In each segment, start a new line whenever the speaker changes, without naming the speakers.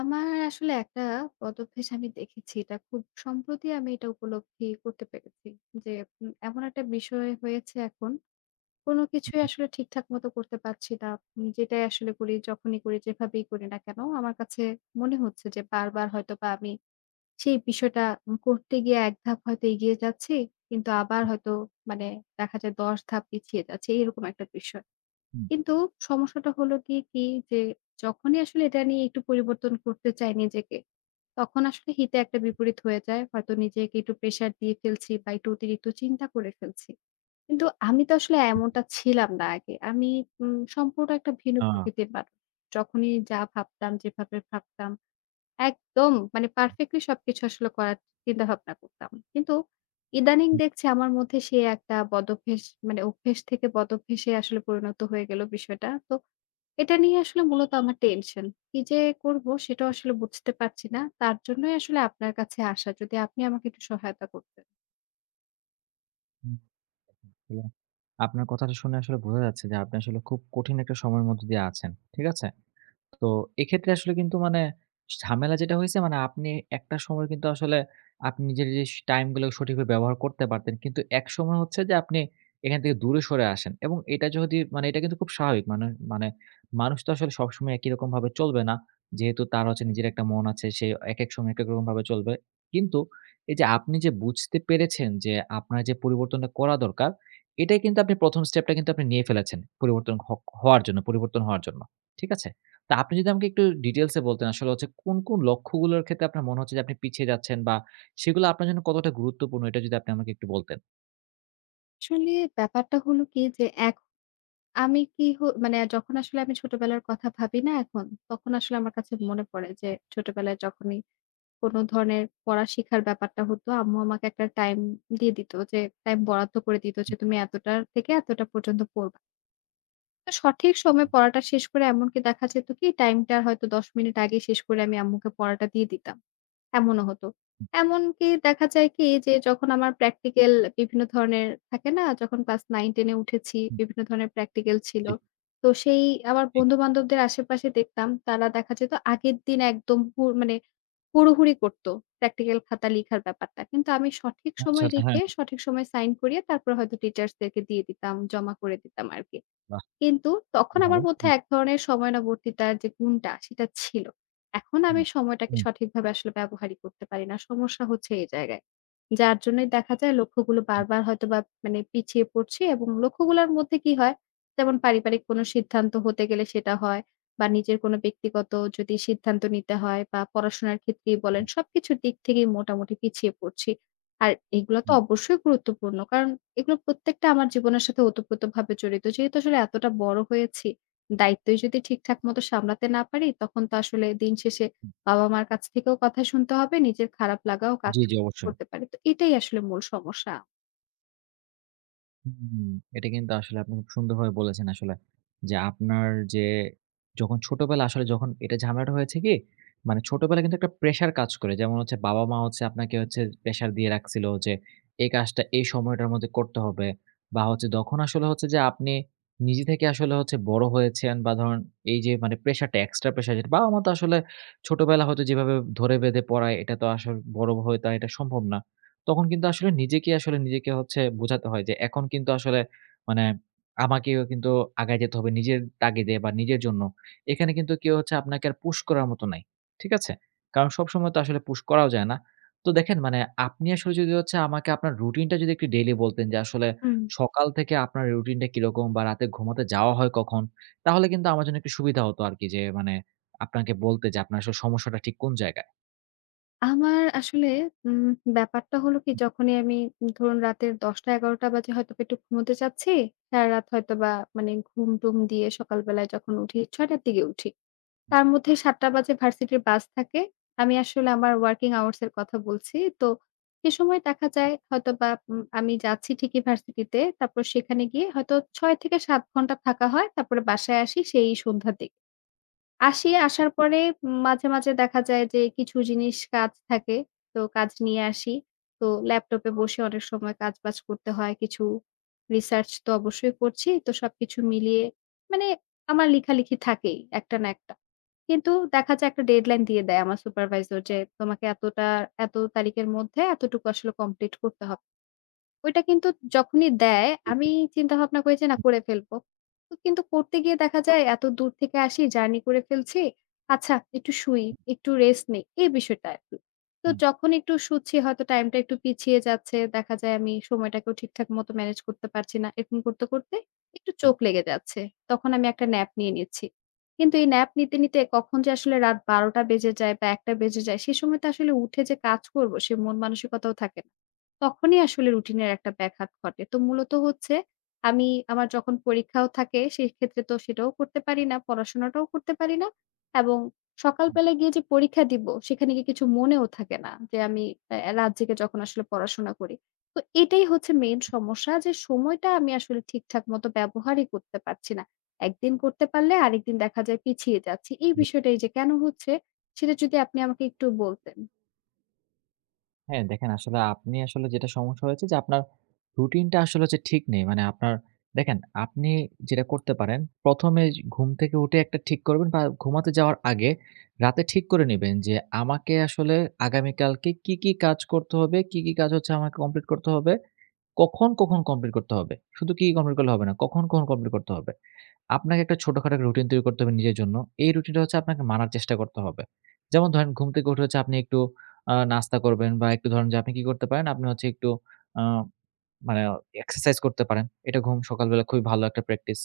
আমার আসলে একটা পদভ্যাস আমি দেখেছি। এটা খুব সম্প্রতি আমি এটা উপলব্ধি করতে পেরেছি। যে এমন একটা বিষয় হয়েছে এখন, কোন কিছুই আসলে ঠিকঠাক মতো করতে পারছি না। যেটাই আসলে করি, যখনই করি, যেভাবেই করি না কেন, আমার কাছে মনে হচ্ছে যে বারবার হয়তোবা আমি সেই বিষয়টা করতে গিয়ে ১ ধাপ হয়তো এগিয়ে যাচ্ছি। কিন্তু আবার হয়তো মানে দেখা যায় ১০ ধাপ পিছিয়ে যাচ্ছি। এরকম একটা বিষয়।
হুম,
কিন্তু সমস্যাটা হলো গিয়ে কি যে, যখনই আসলে এটা নিয়ে একটু পরিবর্তন করতে চাই নিজেকে তখন আসলে হিতে একটা বিপরীত হয়ে যায়। হয়তো নিজেকে একটু প্রেশার দিয়ে ফেলছি বা একটু অতিরিক্ত চিন্তা করে ফেলছি। কিন্তু আমি তো আসলে এমনটা ছিলাম না আগে। আমি সম্পূর্ণ একটা ভিন্ন
আ
প্রকৃতির মানুষ। যখনই যা ভাবতাম, যেভাবে ভাবতাম একদম মানে পারফেক্টলি সবকিছু আসলে করার চিন্তা ভাবনা করতাম। কিন্তু ইদানিং
হুম,
দেখছি আমার মধ্যে সে একটা বদভ্যাস মানে অভ্যেস থেকে বদভ্যাসে আসলে পরিণত হয়ে গেল বিষয়টা। তো এটা নিয়ে আসলে মূলত আমার টেনশন। কি যে করব সেটাও আসলে বুঝতে পারছি না। তার জন্যই আসলে আপনার কাছে আসা। যদি আপনি আমাকে একটু সহায়তা করতেন।
হুম, আসলে আপনার কথাটা শুনে আসলে বোঝা যাচ্ছে যে আপনি আসলে খুব কঠিন একটা সময়ের মধ্য দিয়ে আছেন। ঠিক আছে? তো এক্ষেত্রে আসলে কিন্তু মানে ঝামেলা যেটা হইছে মানে আপনি একটা সময় কিন্তু আসলে আপনি নিজের যে টাইম গুলো সঠিকভাবে ব্যবহার করতে পারতেন। কিন্তু একসময় হচ্ছে যে আপনি এখান থেকে দূরে সরে আসেন এবং এটা যদি মানে এটা কিন্তু খুব স্বাভাবিক। মানে মানে মানুষ তো আসলে সবসময় একই রকমভাবে চলবে না। যেহেতু তার হচ্ছে নিজের একটা মন আছে, সে একেক সময় একেক রকমভাবে চলবে। কিন্তু এই যে আপনি যে বুঝতে পেরেছেন যে আপনার যে পরিবর্তনটা করা দরকার, এটাই কিন্তু আপনি ১ম স্টেপটা কিন্তু আপনি নিয়ে ফেলেছেন পরিবর্তন হ হওয়ার জন্য পরিবর্তন হওয়ার জন্য। ঠিক আছে? তা আপনি যদি আমাকে একটু ডিটেইলস এ বলতেন আসলে হচ্ছে কোন, কোন লক্ষ্যগুলোর ক্ষেত্রে আপনার মনে হচ্ছে যে আপনি পিছিয়ে যাচ্ছেন বা সেগুলো আপনার জন্য কতটা গুরুত্বপূর্ণ এটা যদি আপনি আমাকে একটু বলতেন?
আসলে ব্যাপারটা হলো কি যে এক আমি কি হ মানে যখন আসলে আমি ছোটবেলার কথা ভাবি না এখন, তখন আসলে আমার কাছে মনে পড়ে যে ছোটবেলায় যখনই কোন ধরনের পড়া শিখার ব্যাপারটা হতো, আম্মু আমাকে একটা টাইম দিয়ে দিত যে টাইম বরাদ্দ করে দিত
হুম,
যে, "তুমি এতটা থেকে এতটা পর্যন্ত পড়বা।" তো সঠিক সময়ে পড়াটা শেষ করে এমনকি দেখা যেত কি টাইমটার হয়তো ১০ মিনিট আগে শেষ করে আমি আম্মুকে পড়াটা দিয়ে দিতাম। এমনও হতো। এমনকি দেখা যায় কি যে যখন আমার প্র্যাকটিক্যাল বিভিন্ন ধরনের থাকে না? যখন ক্লাস ৯-১০ এ উঠেছি
হুম,
বিভিন্ন ধরনের প্র্যাকটিক্যাল ছিল।
জি,
তো সেই আমার
জি।
বন্ধু-বান্ধবদের আশেপাশে দেখতাম তারা দেখা যেত আগের দিন একদম মানে হুড়োহুড়ি করত প্র্যাকটিক্যাল খাতা লিখার ব্যাপারটা। কিন্তু আমি সঠিক
আচ্ছা,
সময়
আচ্ছা। হ্যাঁ,
লিখে,
হ্যাঁ।
সঠিক সময়ে সাইন করিয়ে তারপরে হয়তো টিচার্স দেরকে দিয়ে দিতাম, জমা করে দিতাম আরকি।
বাহ!
কিন্তু তখন
ভালো।
আমার মধ্যে
হুম,
এক ধরনের সময়ানুবর্তিতার যে গুণটা সেটা ছিল। এখন
হুম,
আমি সময়টাকে
হুম,
সঠিকভাবে আসলে ব্যবহারই করতে পারি না। সমস্যা হচ্ছে এই জায়গায়। যার জন্যই দেখা যায় লক্ষ্যগুলো
হুম,
বারবার হয়তোবা মানে পিছিয়ে পড়ছি এবং লক্ষ্যগুলোর মধ্যে কি হয়, যেমন পারিবারিক কোনো সিদ্ধান্ত হতে গেলে সেটা হয় বা নিজের কোনো ব্যক্তিগত যদি সিদ্ধান্ত নিতে হয় বা পড়াশোনার ক্ষেত্রেই বলেন,
হুম,
সবকিছুর দিক থেকেই মোটামুটি পিছিয়ে পড়ছি। আর এগুলো তো
হুম,
অবশ্যই গুরুত্বপূর্ণ। কারণ এগুলো প্রত্যেকটা আমার জীবনের সাথে ওতপ্রোতভাবে জড়িত। যেহেতু আসলে এতটা বড় হয়েছি, দায়িত্বই যদি ঠিকঠাক মতো সামলাতে না পারি, তখন তো আসলে দিন শেষে
হুম।
বাবা-মার কাছ থেকেও কথা শুনতে হবে, নিজের খারাপ লাগাও কাজ
জি, জি অবশ্যই।
করতে পারি। তো এটাই আসলে মূল সমস্যা।
হুম, এটা কিন্তু আসলে আপনি খুব সুন্দরভাবে বলেছেন আসলে। যে আপনার যে যখন ছোটবেলা আসলে যখন এটা ঝামেলাটা হয়েছে কি? মানে ছোটবেলায় কিন্তু একটা প্রেশার কাজ করে। যেমন হচ্ছে বাবা-মা হচ্ছে আপনাকে হচ্ছে প্রেশার দিয়ে রাখছিল যে এই কাজটা এই সময়টার মধ্যে করতে হবে। বা হচ্ছে তখন আসলে হচ্ছে যে আপনি নিজে থেকে আসলে হচ্ছে বড় হয়েছেন বা ধরেন এই যে মানে প্রেশারটা এক্সট্রা প্রেশার যেটা বাবা-মা তো আসলে ছোটবেলা হয়তো যেভাবে ধরে বেঁধে পড়ায় এটা তো আসলে বড় হয়ে তো আর এটা সম্ভব না। তখন কিন্তু আসলে নিজেকে হচ্ছে বোঝাতে হয় যে এখন কিন্তু আসলে মানে আমাকেও কিন্তু আগায় যেতে হবে নিজের তাগিদে বা নিজের জন্য। এখানে কিন্তু কেউ হচ্ছে আপনাকে আর পুশ করার মতো নাই। ঠিক আছে? কারণ সবসময় তো আসলে পুশ করাও যায় না। তো দেখেন মানে আপনি আসলে যদি হচ্ছে আমাকে আপনার রুটিনটা যদি একটু ডেইলি বলতেন যে আসলে
হুম।
সকাল থেকে আপনার রুটিনটা কিরকম বা রাতে ঘুমাতে যাওয়া হয় কখন? তাহলে কিন্তু আমার জন্য একটু সুবিধা হতো আরকি যে মানে আপনাকে বলতে যে আপনার আসলে সমস্যাটা ঠিক কোন জায়গায়?
আমার আসলে উম ব্যাপারটা হলো কি যখনই আমি ধরুন রাতের ১০টা-১১টা বাজে হয়তোবা একটু ঘুমোতে যাচ্ছি। সারারাত হয়তোবা মানে ঘুম-টুম দিয়ে সকালবেলায় যখন উঠি ৬ঃ০০ র দিকে উঠি।
হুম,
তার মধ্যে ৭ঃ০০ বাজে ভার্সিটির বাস থাকে। আমি আসলে আমার ওয়ার্কিং আওয়ার্স এর কথা বলছি। তো সে সময় দেখা যায় হয়তোবা আমি যাচ্ছি ঠিকই ভার্সিটিতে। তারপর সেখানে গিয়ে হয়তো ৬ থেকে ৭ ঘন্টা থাকা হয়। তারপরে বাসায় আসি সেই সন্ধ্যার দিকে। আসি, আসার পরে মাঝে, মাঝে দেখা যায় যে কিছু জিনিস কাজ থাকে। তো কাজ নিয়ে আসি। তো ল্যাপটপে বসে অনেক সময় কাজবাজ করতে হয়। কিছু রিসার্চ তো অবশ্যই করছি। তো সবকিছু মিলিয়ে মানে আমার লিখালিখি থাকেই একটা না একটা। কিন্তু দেখা যায় একটা ডেডলাইন দিয়ে দেয় আমার সুপারভাইজার যে, "তোমাকে এতটা এত তারিখের মধ্যে এতটুকু আসলে কমপ্লিট করতে হবে।" ওইটা কিন্তু যখনই দেয় আমি চিন্তা ভাবনা করি যে, "না করে ফেলবো।" তো কিন্তু করতে গিয়ে দেখা যায় এত দূর থেকে আসি, জার্নি করে ফেলছি। আচ্ছা একটু শুই, একটু রেস্ট নেই। এই বিষয়টা আরকি। তো
হুম,
যখন একটু শুচ্ছি হয়তো টাইমটা একটু পিছিয়ে যাচ্ছে। দেখা যায় আমি সময়টাকেও ঠিকঠাক মতো ম্যানেজ করতে পারছি না। এরকম করতে, করতে একটু
হুম,
চোখ লেগে যাচ্ছে। তখন আমি একটা ন্যাপ নিয়ে নিচ্ছি। কিন্তু এই ন্যাপ নিতে, নিতে কখন যে আসলে রাত ১২ঃ০০ বেজে যায় বা ১ঃ০০ বেজে যায় সে সময় তো আসলে উঠে যে কাজ করব সে মন মানসিকতাও থাকে না। তখনই আসলে রুটিনের একটা ব্যাঘাত ঘটে। তো মূলত হচ্ছে আমি আমার যখন পরীক্ষাও থাকে সেক্ষেত্রে তো সেটাও করতে পারি না, পড়াশোনাটাও করতে পারি না এবং
হুম,
সকালবেলা গিয়ে যে পরীক্ষা দিব সেখানে গিয়ে কিছু মনেও থাকে না যে আমি রাত জেগে যখন আসলে পড়াশোনা করি। তো এটাই হচ্ছে মেইন সমস্যা যে সময়টা আমি আসলে ঠিকঠাক মতো ব্যবহারই করতে পারছি না। একদিন করতে পারলে আরেকদিন দেখা যায় পিছিয়ে যাচ্ছি। এই
হুম।
বিষয়টা এই যে কেন হচ্ছে সেটা যদি আপনি আমাকে একটু বলতেন।
হ্যাঁ, দেখেন আসলে আপনি আসলে যেটা সমস্যা হয়েছে যে আপনার রুটিনটা আসলে হচ্ছে ঠিক নেই। মানে আপনার দেখেন আপনি যেটা করতে পারেন ১ম এ ঘুম থেকে উঠে একটা ঠিক করবেন বা ঘুমাতে যাওয়ার আগে রাতে ঠিক করে নিবেন যে আমাকে আসলে আগামীকালকে কি, কি কাজ করতে হবে, কি, কি কাজ হচ্ছে আমাকে কমপ্লিট করতে হবে, কখন, কখন কমপ্লিট করতে হবে। শুধু কি কমপ্লিট করলে হবে না, কখন, কখন কমপ্লিট করতে হবে। আপনাকে একটা ছোটখাটো রুটিন তৈরি করতে হবে নিজের জন্য। এই রুটিনটা হচ্ছে আপনাকে মানার চেষ্টা করতে হবে। যেমন ধরেন ঘুম থেকে উঠে হচ্ছে আপনি একটু নাস্তা করবেন বা একটু ধরেন যে আপনি কি করতে পারেন? আপনি হচ্ছে একটু আ মানে এক্সারসাইজ করতে পারেন। এটা ঘুম সকালবেলা খুবই ভালো একটা প্র্যাকটিস।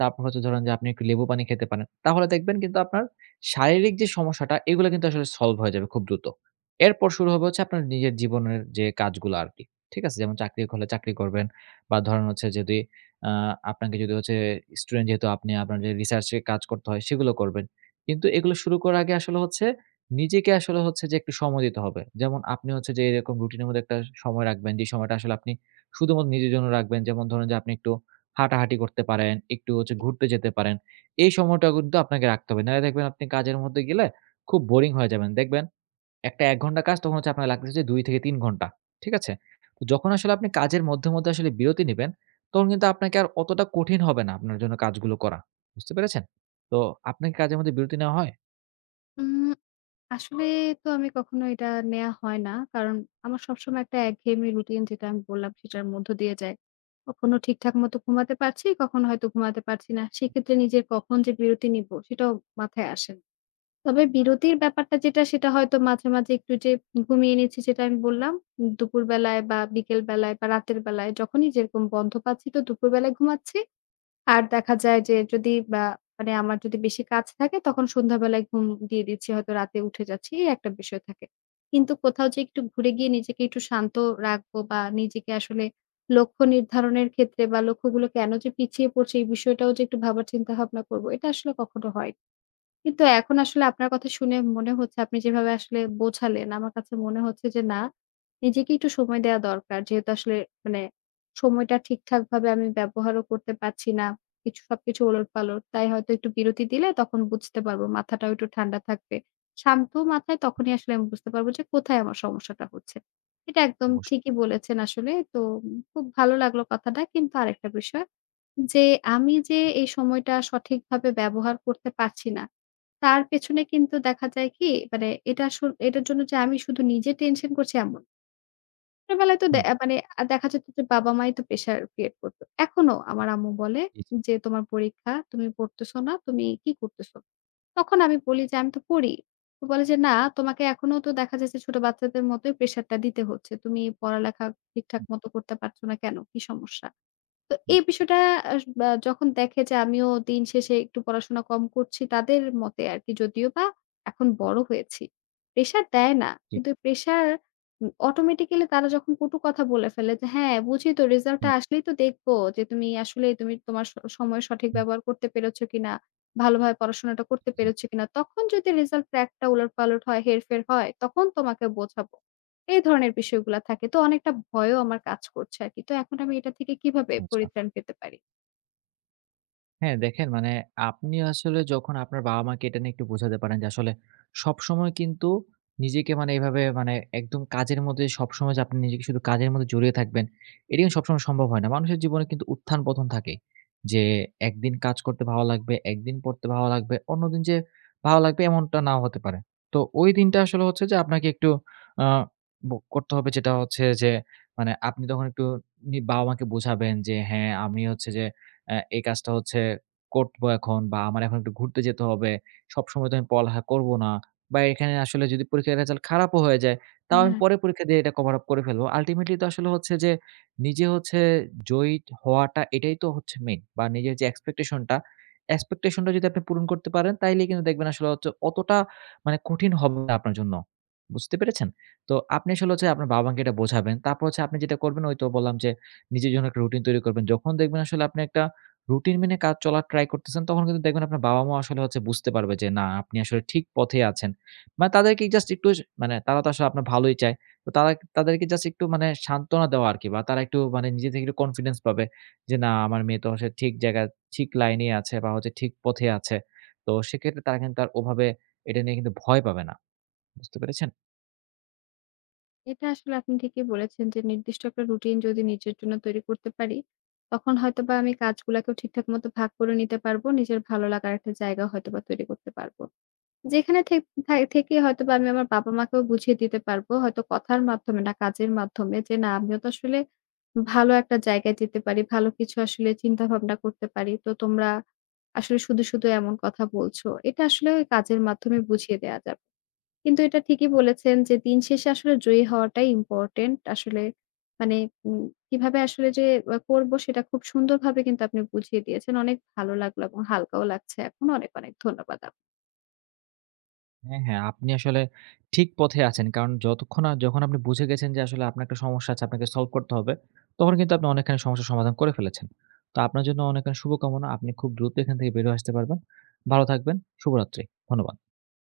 তারপর হচ্ছে ধরেন যে আপনি একটু লেবু পানি খেতে পারেন। তাহলে দেখবেন কিন্তু আপনার শারীরিক যে সমস্যাটা এগুলা কিন্তু আসলে সলভ হয়ে যাবে খুব দ্রুত। এরপর শুরু হবে হচ্ছে আপনার নিজের জীবনের যে কাজগুলা আরকি। ঠিক আছে? যেমন চাকরি হলে চাকরি করবেন বা ধরেন হচ্ছে যদি আ আপনাকে যদি হচ্ছে স্টুডেন্ট যেহেতু আপনি আপনার যে রিসার্চ এ কাজ করতে হয় সেগুলো করবেন। কিন্তু এগুলো শুরু করার আগে আসলে হচ্ছে নিজেকে আসলে হচ্ছে যে একটু সময় দিতে হবে। যেমন আপনি হচ্ছে যে এরকম রুটিনের মধ্যে একটা সময় রাখবেন যে সময়টা আসলে আপনি শুধুমাত্র নিজের জন্য রাখবেন। যেমন ধরেন যে আপনি একটু হাঁটাহাঁটি করতে পারেন, একটু হচ্ছে ঘুরতে যেতে পারেন। এই সময়টা কিন্তু আপনাকে রাখতে হবে। নাহলে দেখবেন আপনি কাজের মধ্যে গেলে খুব বোরিং হয়ে যাবেন। দেখবেন একটা ১ ঘন্টা কাজ তখন হচ্ছে আপনার লাগতেছে ২ থেকে ৩ ঘন্টা। ঠিক আছে? তো যখন আসলে আপনি কাজের মধ্যে, মধ্যে আসলে বিরতি নিবেন, তখন কিন্তু আপনাকে আর অতটা কঠিন হবে না আপনার জন্য কাজগুলো করা। বুঝতে পেরেছেন? তো আপনার কি কাজের মধ্যে বিরতি নেওয়া হয়?
উম আসলে তো আমি কখনো এটা নেয়া হয় না। কারণ আমার সবসময় একটা একঘেয়েমি রুটিন যেটা আমি বললাম সেটার মধ্য দিয়ে যায়। কখনো ঠিকঠাক মতো ঘুমাতে পারছি, কখনো হয়তো ঘুমাতে পারছি না। সেক্ষেত্রে নিজের কখন যে বিরতি নিবো সেটাও মাথায় আসে না। তবে বিরতির ব্যাপারটা যেটা সেটা হয়তো মাঝে, মাঝে একটু যে ঘুমিয়ে নিচ্ছি সেটা আমি বললাম। দুপুরবেলায় বা বিকেল বেলায় বা রাতের বেলায় যখনই যেরকম বন্ধ পাচ্ছি তো দুপুরবেলায় ঘুমাচ্ছি। আর দেখা যায় যে যদি বা মানে আমার যদি বেশি কাজ থাকে তখন সন্ধ্যাবেলায় ঘুম দিয়ে দিচ্ছি হয়তো রাতে উঠে যাচ্ছি এই একটা বিষয় থাকে। কিন্তু কোথাও যে একটু ঘুরে গিয়ে নিজেকে একটু শান্ত রাখবো বা নিজেকে আসলে লক্ষ্য নির্ধারণের ক্ষেত্রে বা লক্ষ্যগুলো কেন যে পিছিয়ে পড়ছে এই বিষয়টাও যে একটু ভাবার চিন্তা ভাবনা করব এটা আসলে কখনো হয় কিন্তু এখন আসলে আপনার কথা শুনে মনে হচ্ছে আপনি যেভাবে আসলে বোঝালেন, আমার কাছে মনে হচ্ছে যে না, নিজেকে একটু সময় দেয়া দরকার। যেহেতু আসলে মানে সময়টা ঠিকঠাকভাবে আমি ব্যবহারও করতে পারছি না। কিছু সবকিছু ওলটপালট। তাই হয়তো একটু বিরতি দিলে তখন বুঝতে পারবো। মাথাটাও একটু ঠান্ডা থাকবে। শান্ত মাথায় তখনই আসলে আমি বুঝতে পারবো যে কোথায় আমার সমস্যাটা হচ্ছে। এটা একদম
অবশ্যই।
ঠিকই বলেছেন আসলে। তো খুব ভালো লাগলো কথাটা। কিন্তু আরেকটা বিষয় যে আমি যে এই সময়টা সঠিকভাবে ব্যবহার করতে পারছি না, তার পেছনে কিন্তু দেখা যায় কি মানে এটা এটার জন্য যে আমি শুধু নিজে টেনশন করছি এমন। না। ছোটবেলায় তো
হুম।
মানে দেখা যেত যে বাবা-মাই তো প্রেশার ক্রিয়েট করত। এখনো আমার আম্মু বলে
জি, জি।
যে, "তোমার পরীক্ষা, তুমি পড়তেছো না, তুমি কি করতেছো?" তখন আমি বলি যে, "আমি তো পড়ি।" তো বলে যে, "না তোমাকে এখনো তো দেখা যাচ্ছে ছোট বাচ্চাদের মতোই প্রেশারটা দিতে হচ্ছে। তুমি পড়ালেখা ঠিকঠাক
হুম,
মতো করতে পারছো না কেন? কি সমস্যা?" তো
হুম।
এই বিষয়টা বা যখন দেখে যে আমিও দিন শেষে একটু পড়াশোনা কম করছি তাদের মতে আরকি যদিও বা এখন বড় হয়েছি। প্রেশার দেয় না।
জি,
কিন্তু প্রেশার অটোমেটিক্যালি তারা যখন কটু কথা বলে ফেলে যে, "হ্যাঁ, বুঝি তো রেজাল্টটা
হুম,
আসলেই তো দেখব যে তুমি আসলেই তুমি তোমার সময় সঠিক
হুম।
ব্যবহার করতে পেরেছ কিনা, ভালোভাবে পড়াশোনাটা করতে
জি।
পেরেছ কিনা।" তখন যদি রেজাল্টের একটা উলট-পালট হয়, হেরফের হয়, তখন তোমাকে বোঝাবো। এই ধরনের বিষয়গুলা থাকে। তো অনেকটা ভয়ও আমার কাজ করছে আরকি। তো এখন আমি এটা থেকে কিভাবে
আচ্ছা, আচ্ছা।
পরিত্রাণ পেতে পারি?
হ্যাঁ, দেখেন মানে আপনি আসলে যখন আপনার বাবা-মাকে এটা নিয়ে একটু বোঝাতে পারেন যে আসলে সবসময় কিন্তু নিজেকে মানে এভাবে মানে একদম কাজের মধ্যে সবসময় যে আপনি নিজেকে শুধু কাজের মধ্যে জড়িয়ে থাকবেন, এটা কিন্তু সবসময় সম্ভব হয় না। মানুষের জীবনে কিন্তু উত্থান-পতন থাকে। যে একদিন কাজ করতে ভালো লাগবে, একদিন পড়তে ভালো লাগবে, অন্যদিন যে ভালো লাগবে এমনটা নাও হতে পারে। তো ওই দিনটা আসলে হচ্ছে যে আপনাকে একটু আ ভোগ করতে হবে যেটা হচ্ছে যে মানে আপনি তখন একটু বাবা-মাকে বোঝাবেন যে হ্যাঁ, আমি হচ্ছে যে এই কাজটা হচ্ছে করব এখন বা আমার এখন একটু ঘুরতে যেতে হবে। সবসময় তো আমি পড়ালেখা করব না। বা এখানে আসলে যদি পরীক্ষার রেজাল্ট খারাপও হয়ে যায়, তাও আমি
হ্যাঁ।
পরে পরীক্ষা দিয়ে এটা কভার আপ করে ফেলব। আল্টিমেটলি তো আসলে হচ্ছে যে নিজে হচ্ছে জয়ী হওয়াটা এটাই তো হচ্ছে মেইন বা নিজের যে এক্সপেকটেশন টা যদি আপনি পূরণ করতে পারেন তাইলে কিন্তু দেখবেন আসলে হচ্ছে অতটা মানে কঠিন হবে না আপনার জন্য। বুঝতে পেরেছেন? তো আপনি আসলে হচ্ছে আপনার বাবা-মাকে এটা বোঝাবেন। তারপর হচ্ছে আপনি যেটা করবেন ওই তো বললাম যে নিজের জন্য একটা রুটিন তৈরি করবেন। যখন দেখবেন আসলে আপনি একটা রুটিন মেনে কাজ চলা ট্রাই করতেছেন, তখন কিন্তু দেখবেন আপনার বাবা-মা আসলে হচ্ছে বুঝতে পারবে যে না, আপনি আসলে ঠিক পথে আছেন। মানে তাদেরকে জাস্ট একটু মানে তারা তো আসলে আপনার ভালোই চায়। তো তাদেরকে জাস্ট একটু মানে সান্ত্বনা দেওয়া আরকি বা তারা একটু মানে নিজে থেকে একটু কনফিডেন্স পাবে যে না, আমার মেয়ে তো আসলে ঠিক জায়গায়, ঠিক লাইনেই আছে বা হচ্ছে ঠিক পথে আছে। তো সেক্ষেত্রে তারা কিন্তু আর ওভাবে এটা নিয়ে কিন্তু ভয় পাবে না। বুঝতে পেরেছেন?
এটা আসলে আপনি ঠিকই বলেছেন যে নির্দিষ্ট একটা রুটিন যদি নিজের জন্য তৈরি করতে পারি, তখন হয়তোবা আমি কাজগুলাকেও ঠিকঠাক মতো ভাগ করে নিতে পারবো। নিজের ভালো লাগার একটা জায়গা হয়তোবা তৈরি করতে পারবো। যেখানে থাই থেকে হয়তোবা আমি আমার বাবা-মাকেও বুঝিয়ে দিতে পারবো। হয়তো কথার মাধ্যমে না, কাজের মাধ্যমে যে না আমিও তো আসলে ভালো একটা জায়গায় যেতে পারি। ভালো কিছু আসলে চিন্তাভাবনা করতে পারি। তো তোমরা আসলে শুধু এমন কথা বলছো। এটা আসলে ওই কাজের মাধ্যমে বুঝিয়ে দেয়া যাবে। কিন্তু এটা ঠিকই বলেছেন যে দিন শেষে আসলে জয়ী হওয়াটাই ইম্পোর্টেন্ট। আসলে মানে উম কিভাবে আসলে যে করবো সেটা খুব সুন্দরভাবে কিন্তু আপনি বুঝিয়ে দিয়েছেন। অনেক ভালো লাগলো এবং হালকাও লাগছে এখন। অনেক, অনেক ধন্যবাদ আপ
হ্যাঁ, হ্যাঁ। আপনি আসলে ঠিক পথে আছেন। কারণ যতক্ষণ না যখন আপনি বুঝে গেছেন যে আসলে আপনার একটা সমস্যা আছে, আপনাকে সলভ করতে হবে, তখন কিন্তু আপনি অনেকখানি সমস্যার সমাধান করে ফেলেছেন। তো আপনার জন্য অনেকখানি শুভকামনা। আপনি খুব দ্রুত এখান থেকে বের হয়ে আসতে পারবেন। ভালো থাকবেন। শুভরাত্রি। ধন্যবাদ।